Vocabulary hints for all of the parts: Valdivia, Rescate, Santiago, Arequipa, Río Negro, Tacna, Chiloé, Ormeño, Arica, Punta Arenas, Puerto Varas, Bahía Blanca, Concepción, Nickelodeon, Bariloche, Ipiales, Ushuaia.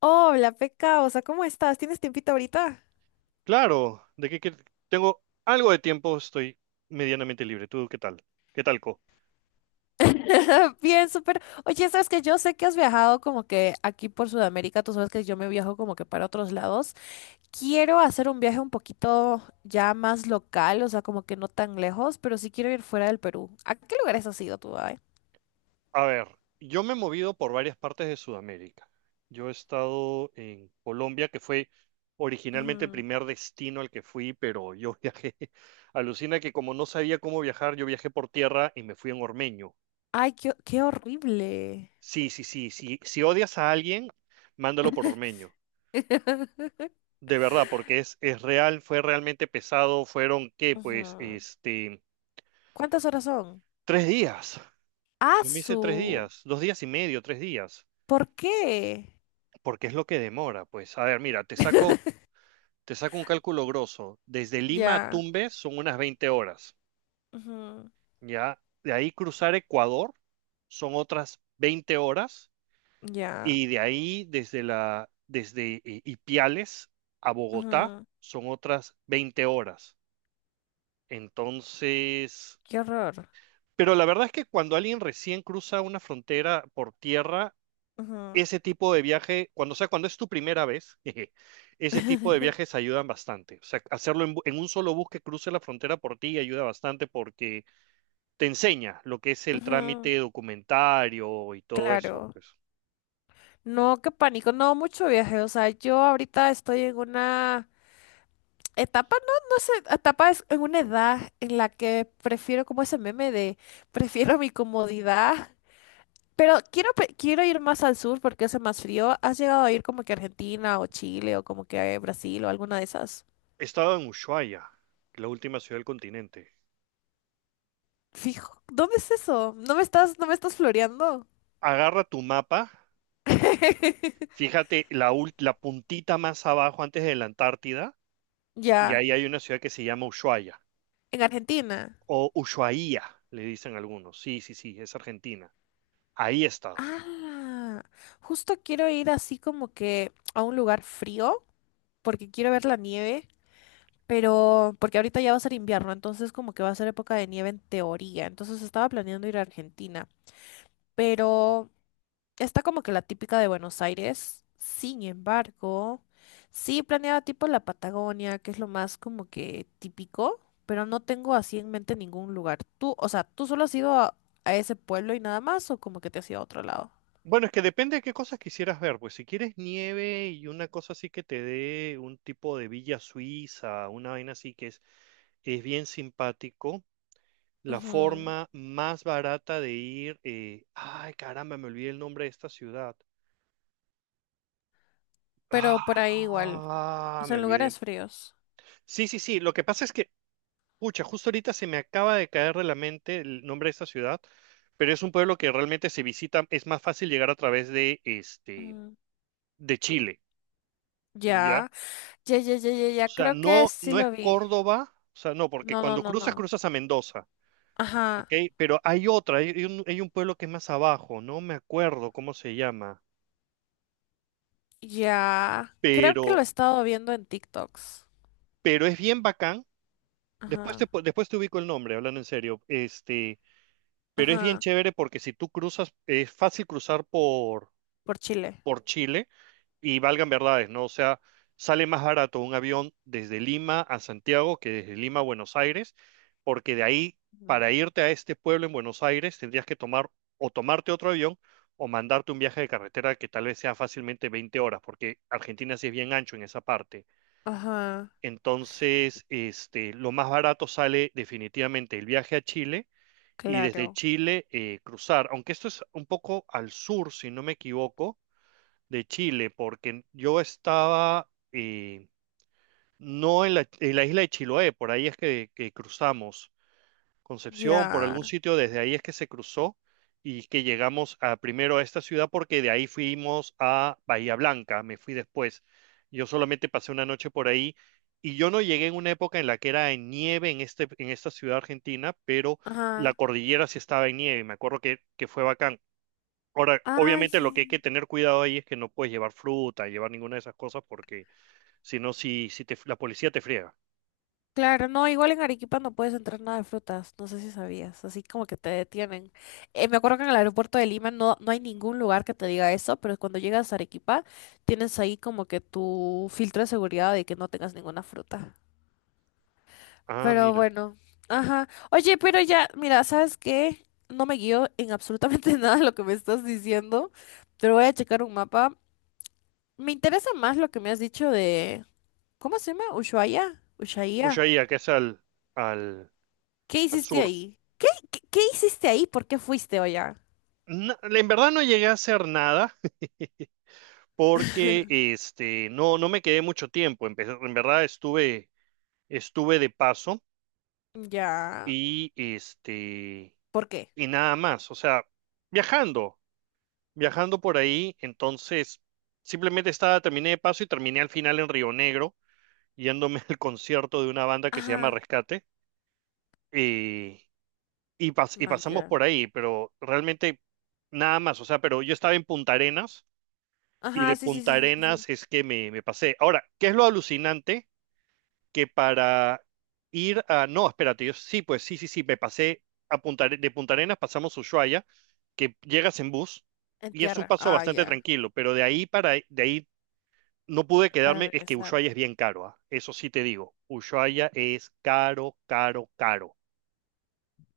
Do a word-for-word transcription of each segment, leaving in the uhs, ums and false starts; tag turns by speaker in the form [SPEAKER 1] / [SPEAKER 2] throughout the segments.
[SPEAKER 1] Hola, Pecaosa, ¿cómo estás? ¿Tienes tiempito ahorita?
[SPEAKER 2] Claro, de que, que tengo algo de tiempo, estoy medianamente libre. ¿Tú qué tal? ¿Qué tal, Co?
[SPEAKER 1] Bien, súper. Oye, sabes que yo sé que has viajado como que aquí por Sudamérica, tú sabes que yo me viajo como que para otros lados. Quiero hacer un viaje un poquito ya más local, o sea, como que no tan lejos, pero sí quiero ir fuera del Perú. ¿A qué lugares has ido tú, ay?
[SPEAKER 2] A ver, yo me he movido por varias partes de Sudamérica. Yo he estado en Colombia, que fue originalmente el
[SPEAKER 1] Ujú.
[SPEAKER 2] primer destino al que fui, pero yo viajé. Alucina que como no sabía cómo viajar, yo viajé por tierra y me fui en Ormeño.
[SPEAKER 1] Ay, qué, qué horrible.
[SPEAKER 2] Sí, sí, sí, sí. Si odias a alguien, mándalo por Ormeño. De verdad, porque es, es real, fue realmente pesado. Fueron, ¿qué? Pues,
[SPEAKER 1] Ujú.
[SPEAKER 2] este,
[SPEAKER 1] ¿Cuántas horas son?
[SPEAKER 2] tres días. Yo me hice tres
[SPEAKER 1] ¡Asu!
[SPEAKER 2] días, dos días y medio, tres días,
[SPEAKER 1] ¿Por qué?
[SPEAKER 2] porque es lo que demora, pues. A ver, mira, te saco, te saco un cálculo grosso. Desde Lima a
[SPEAKER 1] Ya.
[SPEAKER 2] Tumbes son unas veinte horas,
[SPEAKER 1] Ujú.
[SPEAKER 2] ¿ya? De ahí cruzar Ecuador son otras veinte horas,
[SPEAKER 1] Ya.
[SPEAKER 2] y de ahí desde la, desde I- Ipiales a Bogotá
[SPEAKER 1] Ujú.
[SPEAKER 2] son otras veinte horas. Entonces,
[SPEAKER 1] Qué horror.
[SPEAKER 2] pero la verdad es que cuando alguien recién cruza una frontera por tierra,
[SPEAKER 1] Ujú.
[SPEAKER 2] ese tipo de viaje, cuando, o sea, cuando es tu primera vez, jeje, ese tipo de viajes ayudan bastante. O sea, hacerlo en, bu- en un solo bus que cruce la frontera por ti ayuda bastante porque te enseña lo que es el
[SPEAKER 1] Ujú,
[SPEAKER 2] trámite documentario y todo eso,
[SPEAKER 1] claro.
[SPEAKER 2] pues.
[SPEAKER 1] No, qué pánico, no mucho viaje. O sea, yo ahorita estoy en una etapa, no, no sé, etapa es en una edad en la que prefiero como ese meme de prefiero mi comodidad. Pero quiero, pe- quiero ir más al sur porque hace más frío. ¿Has llegado a ir como que a Argentina o Chile o como que a Brasil o alguna de esas?
[SPEAKER 2] He estado en Ushuaia, la última ciudad del continente.
[SPEAKER 1] Fijo, ¿dónde es eso? ¿No me estás, no me estás floreando?
[SPEAKER 2] Agarra tu mapa, fíjate la, ul- la puntita más abajo antes de la Antártida, y
[SPEAKER 1] Ya,
[SPEAKER 2] ahí hay una ciudad que se llama Ushuaia,
[SPEAKER 1] en Argentina.
[SPEAKER 2] o Ushuaia, le dicen algunos. Sí, sí, sí, es Argentina. Ahí he estado.
[SPEAKER 1] Ah, justo quiero ir así como que a un lugar frío, porque quiero ver la nieve, pero porque ahorita ya va a ser invierno, entonces como que va a ser época de nieve en teoría. Entonces estaba planeando ir a Argentina, pero está como que la típica de Buenos Aires. Sin embargo, sí planeaba tipo la Patagonia, que es lo más como que típico, pero no tengo así en mente ningún lugar. Tú, o sea, ¿tú solo has ido a, a ese pueblo y nada más o como que te has ido a otro lado?
[SPEAKER 2] Bueno, es que depende de qué cosas quisieras ver, pues si quieres nieve y una cosa así que te dé un tipo de villa suiza, una vaina así que es, es bien simpático, la
[SPEAKER 1] Ujú.
[SPEAKER 2] forma más barata de ir, eh, ay caramba, me olvidé el nombre de esta ciudad.
[SPEAKER 1] Pero por ahí igual, o
[SPEAKER 2] Ah, me
[SPEAKER 1] sea, en
[SPEAKER 2] olvidé.
[SPEAKER 1] lugares fríos.
[SPEAKER 2] Sí, sí, sí, lo que pasa es que, pucha, justo ahorita se me acaba de caer de la mente el nombre de esta ciudad, pero es un pueblo que realmente se visita, es más fácil llegar a través de, este,
[SPEAKER 1] Mm,
[SPEAKER 2] de Chile, ¿ya?
[SPEAKER 1] ya, ya, ya, ya, ya,
[SPEAKER 2] O
[SPEAKER 1] ya,
[SPEAKER 2] sea,
[SPEAKER 1] creo que
[SPEAKER 2] no,
[SPEAKER 1] sí
[SPEAKER 2] no es
[SPEAKER 1] lo vi.
[SPEAKER 2] Córdoba, o sea, no, porque
[SPEAKER 1] No, no,
[SPEAKER 2] cuando
[SPEAKER 1] no,
[SPEAKER 2] cruzas,
[SPEAKER 1] no.
[SPEAKER 2] cruzas a Mendoza, ¿ok?
[SPEAKER 1] Ajá,
[SPEAKER 2] Pero hay otra, hay, hay un, hay un pueblo que es más abajo, no me acuerdo cómo se llama,
[SPEAKER 1] ya. Creo que lo he
[SPEAKER 2] pero,
[SPEAKER 1] estado viendo en TikToks.
[SPEAKER 2] pero es bien bacán. Después te,
[SPEAKER 1] Ajá,
[SPEAKER 2] pu- después te ubico el nombre, hablando en serio. Este, pero es bien
[SPEAKER 1] ajá,
[SPEAKER 2] chévere porque si tú cruzas, es fácil cruzar por,
[SPEAKER 1] por Chile.
[SPEAKER 2] por Chile y valgan verdades, ¿no? O sea, sale más barato un avión desde Lima a Santiago que desde Lima a Buenos Aires, porque de ahí,
[SPEAKER 1] Ujú.
[SPEAKER 2] para irte a este pueblo en Buenos Aires, tendrías que tomar o tomarte otro avión o mandarte un viaje de carretera que tal vez sea fácilmente veinte horas, porque Argentina sí es bien ancho en esa parte.
[SPEAKER 1] Ajá,
[SPEAKER 2] Entonces, este, lo más barato sale definitivamente el viaje a Chile y desde
[SPEAKER 1] claro,
[SPEAKER 2] Chile eh, cruzar, aunque esto es un poco al sur, si no me equivoco, de Chile, porque yo estaba eh, no en la, en la isla de Chiloé, por ahí es que, que cruzamos Concepción, por
[SPEAKER 1] ya,
[SPEAKER 2] algún sitio, desde ahí es que se cruzó y que llegamos a, primero a esta ciudad porque de ahí fuimos a Bahía Blanca, me fui después. Yo solamente pasé una noche por ahí y yo no llegué en una época en la que era en nieve en, este, en esta ciudad argentina, pero la
[SPEAKER 1] ajá.
[SPEAKER 2] cordillera sí estaba en nieve, me acuerdo que, que fue bacán. Ahora,
[SPEAKER 1] Ay,
[SPEAKER 2] obviamente lo que hay que
[SPEAKER 1] sí.
[SPEAKER 2] tener cuidado ahí es que no puedes llevar fruta, llevar ninguna de esas cosas, porque si no, si, si te, la policía te friega.
[SPEAKER 1] Claro, no, igual en Arequipa no puedes entrar nada de frutas, no sé si sabías, así como que te detienen. Eh, me acuerdo que en el aeropuerto de Lima no, no hay ningún lugar que te diga eso, pero cuando llegas a Arequipa tienes ahí como que tu filtro de seguridad de que no tengas ninguna fruta.
[SPEAKER 2] Ah,
[SPEAKER 1] Pero
[SPEAKER 2] mira.
[SPEAKER 1] bueno, ajá. Oye, pero ya, mira, ¿sabes qué? No me guío en absolutamente nada de lo que me estás diciendo, pero voy a checar un mapa. Me interesa más lo que me has dicho de, ¿cómo se llama? Ushuaia, Ushuaia.
[SPEAKER 2] Ushuaia, que es al, al,
[SPEAKER 1] ¿Qué
[SPEAKER 2] al
[SPEAKER 1] hiciste
[SPEAKER 2] sur.
[SPEAKER 1] ahí? ¿Qué, qué, qué hiciste ahí? ¿Por qué fuiste, allá?
[SPEAKER 2] No, en verdad no llegué a hacer nada porque este, no, no me quedé mucho tiempo. Empecé- en verdad estuve, estuve de paso
[SPEAKER 1] Ya.
[SPEAKER 2] y, este,
[SPEAKER 1] ¿Por qué?
[SPEAKER 2] y nada más. O sea, viajando, viajando por ahí. Entonces, simplemente estaba, terminé de paso y terminé al final en Río Negro yéndome al concierto de una banda que se llama
[SPEAKER 1] Ajá.
[SPEAKER 2] Rescate y, y, pas- y
[SPEAKER 1] Man,
[SPEAKER 2] pasamos
[SPEAKER 1] ya.
[SPEAKER 2] por ahí, pero realmente nada más, o sea, pero yo estaba en Punta Arenas y de
[SPEAKER 1] Ajá, sí, sí,
[SPEAKER 2] Punta
[SPEAKER 1] sí, sí, sí. Sí.
[SPEAKER 2] Arenas es que me, me pasé. Ahora, ¿qué es lo alucinante? Que para ir a... No, espérate, yo sí, pues sí, sí, sí, me pasé a Punta, Are- de Punta Arenas, pasamos a Ushuaia, que llegas en bus.
[SPEAKER 1] En
[SPEAKER 2] Y es un
[SPEAKER 1] tierra.
[SPEAKER 2] paso
[SPEAKER 1] Ah,
[SPEAKER 2] bastante
[SPEAKER 1] ya.
[SPEAKER 2] tranquilo, pero de ahí para de ahí No pude
[SPEAKER 1] Para
[SPEAKER 2] quedarme, es que
[SPEAKER 1] regresar.
[SPEAKER 2] Ushuaia es bien caro, ¿ah? Eso sí te digo, Ushuaia es caro, caro, caro.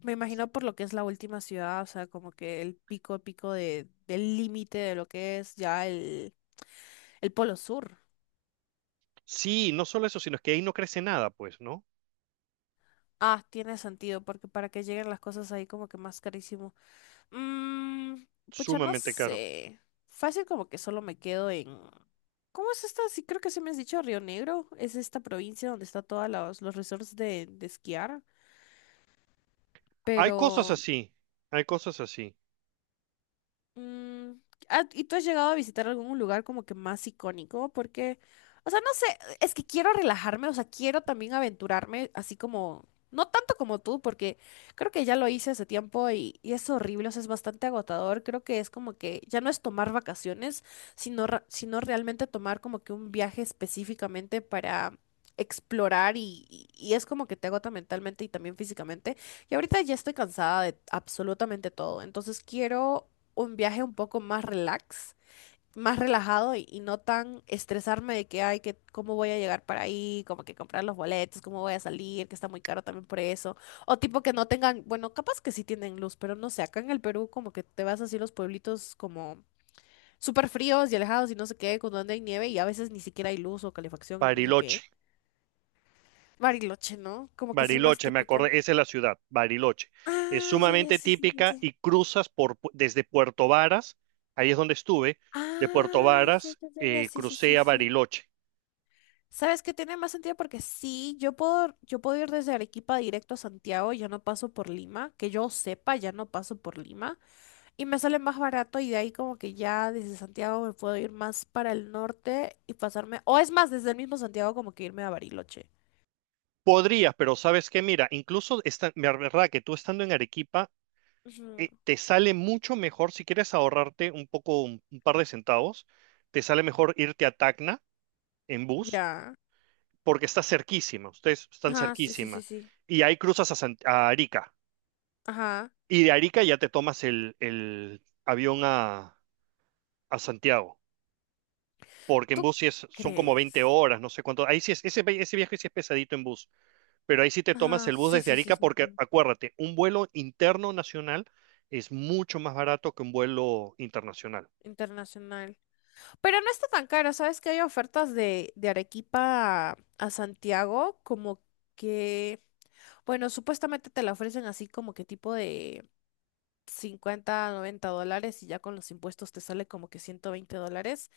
[SPEAKER 1] Me imagino por lo que es la última ciudad, o sea, como que el pico, pico de, del límite de lo que es ya el, el polo sur.
[SPEAKER 2] Sí, no solo eso, sino es que ahí no crece nada, pues, ¿no?
[SPEAKER 1] Ah, tiene sentido, porque para que lleguen las cosas ahí como que más carísimo. Mmm, pucha, no
[SPEAKER 2] Sumamente caro.
[SPEAKER 1] sé. Fácil como que solo me quedo en... ¿Cómo es esta? Sí, creo que se me has dicho Río Negro. Es esta provincia donde está todos los, los resorts de, de esquiar.
[SPEAKER 2] Hay cosas
[SPEAKER 1] Pero
[SPEAKER 2] así, hay cosas así.
[SPEAKER 1] Mm, ah, ¿y tú has llegado a visitar algún lugar como que más icónico? Porque, o sea, no sé, es que quiero relajarme, o sea, quiero también aventurarme, así como, no tanto como tú, porque creo que ya lo hice hace tiempo y, y es horrible, o sea, es bastante agotador. Creo que es como que ya no es tomar vacaciones, sino, ra- sino realmente tomar como que un viaje específicamente para... explorar y, y y es como que te agota mentalmente y también físicamente. Y ahorita ya estoy cansada de absolutamente todo, entonces quiero un viaje un poco más relax, más relajado y, y no tan estresarme de que, ay, que cómo voy a llegar para ahí, como que comprar los boletos, cómo voy a salir, que está muy caro también por eso. O tipo que no tengan, bueno, capaz que sí tienen luz, pero no sé, acá en el Perú como que te vas así a los pueblitos como súper fríos y alejados y no sé qué, con donde hay nieve y a veces ni siquiera hay luz o calefacción y no sé
[SPEAKER 2] Bariloche,
[SPEAKER 1] qué. Bariloche, ¿no? Como que es el más
[SPEAKER 2] Bariloche, me
[SPEAKER 1] típico.
[SPEAKER 2] acordé, esa es la ciudad, Bariloche. Es
[SPEAKER 1] Ah, ya, ya,
[SPEAKER 2] sumamente
[SPEAKER 1] sí, sí, sí.
[SPEAKER 2] típica
[SPEAKER 1] Sí.
[SPEAKER 2] y cruzas por, pu- desde Puerto Varas, ahí es donde estuve, de Puerto
[SPEAKER 1] Ah, ya,
[SPEAKER 2] Varas
[SPEAKER 1] ya, ya, ya,
[SPEAKER 2] eh,
[SPEAKER 1] sí, sí, sí,
[SPEAKER 2] crucé a
[SPEAKER 1] sí.
[SPEAKER 2] Bariloche.
[SPEAKER 1] ¿Sabes qué tiene más sentido? Porque sí, yo puedo, yo puedo ir desde Arequipa directo a Santiago, ya no paso por Lima, que yo sepa, ya no paso por Lima, y me sale más barato y de ahí como que ya desde Santiago me puedo ir más para el norte y pasarme, o es más, desde el mismo Santiago como que irme a Bariloche.
[SPEAKER 2] Podrías, pero sabes qué, mira, incluso esta, la verdad que tú estando en Arequipa
[SPEAKER 1] Ujú,
[SPEAKER 2] eh, te sale mucho mejor, si quieres ahorrarte un poco, un, un par de centavos, te sale mejor irte a Tacna en bus,
[SPEAKER 1] ya.
[SPEAKER 2] porque está cerquísima, ustedes están
[SPEAKER 1] Ajá, sí, sí, sí,
[SPEAKER 2] cerquísima.
[SPEAKER 1] sí.
[SPEAKER 2] Y ahí cruzas a, San- a Arica.
[SPEAKER 1] Ajá.
[SPEAKER 2] Y de Arica ya te tomas el, el avión a, a Santiago, porque en
[SPEAKER 1] ¿Tú
[SPEAKER 2] bus sí es- son como veinte
[SPEAKER 1] crees?
[SPEAKER 2] horas, no sé cuánto. Ahí sí es, ese, vi- ese viaje sí es pesadito en bus, pero ahí sí te tomas
[SPEAKER 1] Ajá,
[SPEAKER 2] el bus
[SPEAKER 1] sí,
[SPEAKER 2] desde
[SPEAKER 1] sí, sí,
[SPEAKER 2] Arica,
[SPEAKER 1] sí,
[SPEAKER 2] porque
[SPEAKER 1] sí.
[SPEAKER 2] acuérdate, un vuelo interno nacional es mucho más barato que un vuelo internacional.
[SPEAKER 1] Internacional. Pero no está tan caro, ¿sabes? Que hay ofertas de, de Arequipa a, a Santiago, como que, bueno, supuestamente te la ofrecen así como que tipo de cincuenta, noventa dólares y ya con los impuestos te sale como que ciento veinte dólares.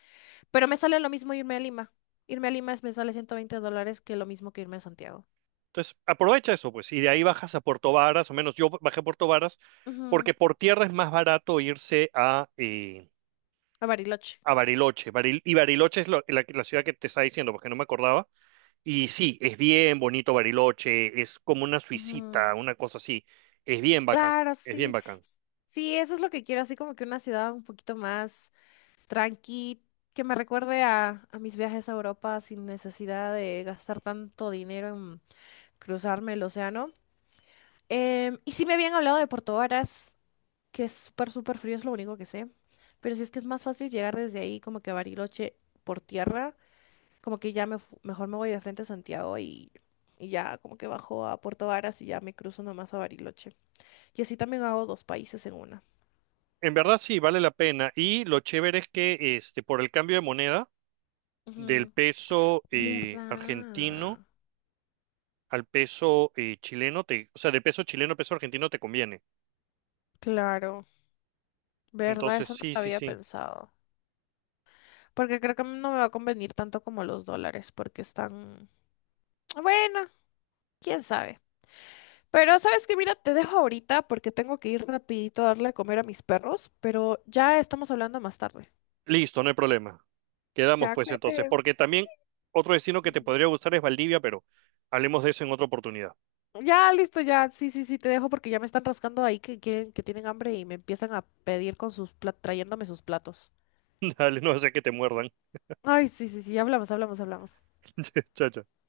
[SPEAKER 1] Pero me sale lo mismo irme a Lima. Irme a Lima es- me sale ciento veinte dólares que lo mismo que irme a Santiago.
[SPEAKER 2] Entonces, aprovecha eso, pues, y de ahí bajas a Puerto Varas, o menos yo bajé a Puerto Varas,
[SPEAKER 1] Ujú,
[SPEAKER 2] porque por tierra es más barato irse a, eh,
[SPEAKER 1] a Bariloche.
[SPEAKER 2] a Bariloche. Baril- y Bariloche es lo- la, la ciudad que te estaba diciendo, porque no me acordaba. Y sí, es bien bonito Bariloche, es como una
[SPEAKER 1] Ujú,
[SPEAKER 2] suicita, una cosa así. Es bien bacán,
[SPEAKER 1] claro,
[SPEAKER 2] es bien
[SPEAKER 1] sí.
[SPEAKER 2] bacán.
[SPEAKER 1] s- Sí, eso es lo que quiero, así como que una ciudad un poquito más tranqui, que me recuerde a, a mis viajes a Europa sin necesidad de gastar tanto dinero en cruzarme el océano. Em, y sí me habían hablado de Puerto Varas, que es súper, súper frío, es lo único que sé. Pero si es que es más fácil llegar desde ahí como que a Bariloche por tierra, como que ya me fu- mejor me voy de frente a Santiago y, y ya como que bajo a Puerto Varas y ya me cruzo nomás a Bariloche. Y así también hago dos países en una.
[SPEAKER 2] En verdad sí, vale la pena. Y lo chévere es que este, por el cambio de moneda del
[SPEAKER 1] Ujú.
[SPEAKER 2] peso eh, argentino
[SPEAKER 1] ¿Verdad?
[SPEAKER 2] al peso eh, chileno, te, o sea, del peso chileno al peso argentino te conviene.
[SPEAKER 1] Claro. ¿Verdad?
[SPEAKER 2] Entonces,
[SPEAKER 1] Eso no
[SPEAKER 2] sí,
[SPEAKER 1] lo
[SPEAKER 2] sí,
[SPEAKER 1] había
[SPEAKER 2] sí.
[SPEAKER 1] pensado. Porque creo que no me va a convenir tanto como los dólares, porque están... Bueno, quién sabe. Pero sabes que, mira, te dejo ahorita porque tengo que ir rapidito a darle a comer a mis perros, pero ya estamos hablando más tarde.
[SPEAKER 2] Listo, no hay problema. Quedamos
[SPEAKER 1] Ya,
[SPEAKER 2] pues entonces,
[SPEAKER 1] cuídate.
[SPEAKER 2] porque también otro destino que te
[SPEAKER 1] Mm.
[SPEAKER 2] podría gustar es Valdivia, pero hablemos de eso en otra oportunidad.
[SPEAKER 1] Ya, listo, ya. Sí, sí, sí, te dejo porque ya me están rascando ahí que quieren, que tienen hambre y me empiezan a pedir con sus platos, trayéndome sus platos.
[SPEAKER 2] Dale, no sé que te muerdan.
[SPEAKER 1] Ay, sí, sí, sí, hablamos, hablamos, hablamos.
[SPEAKER 2] Chao, chao.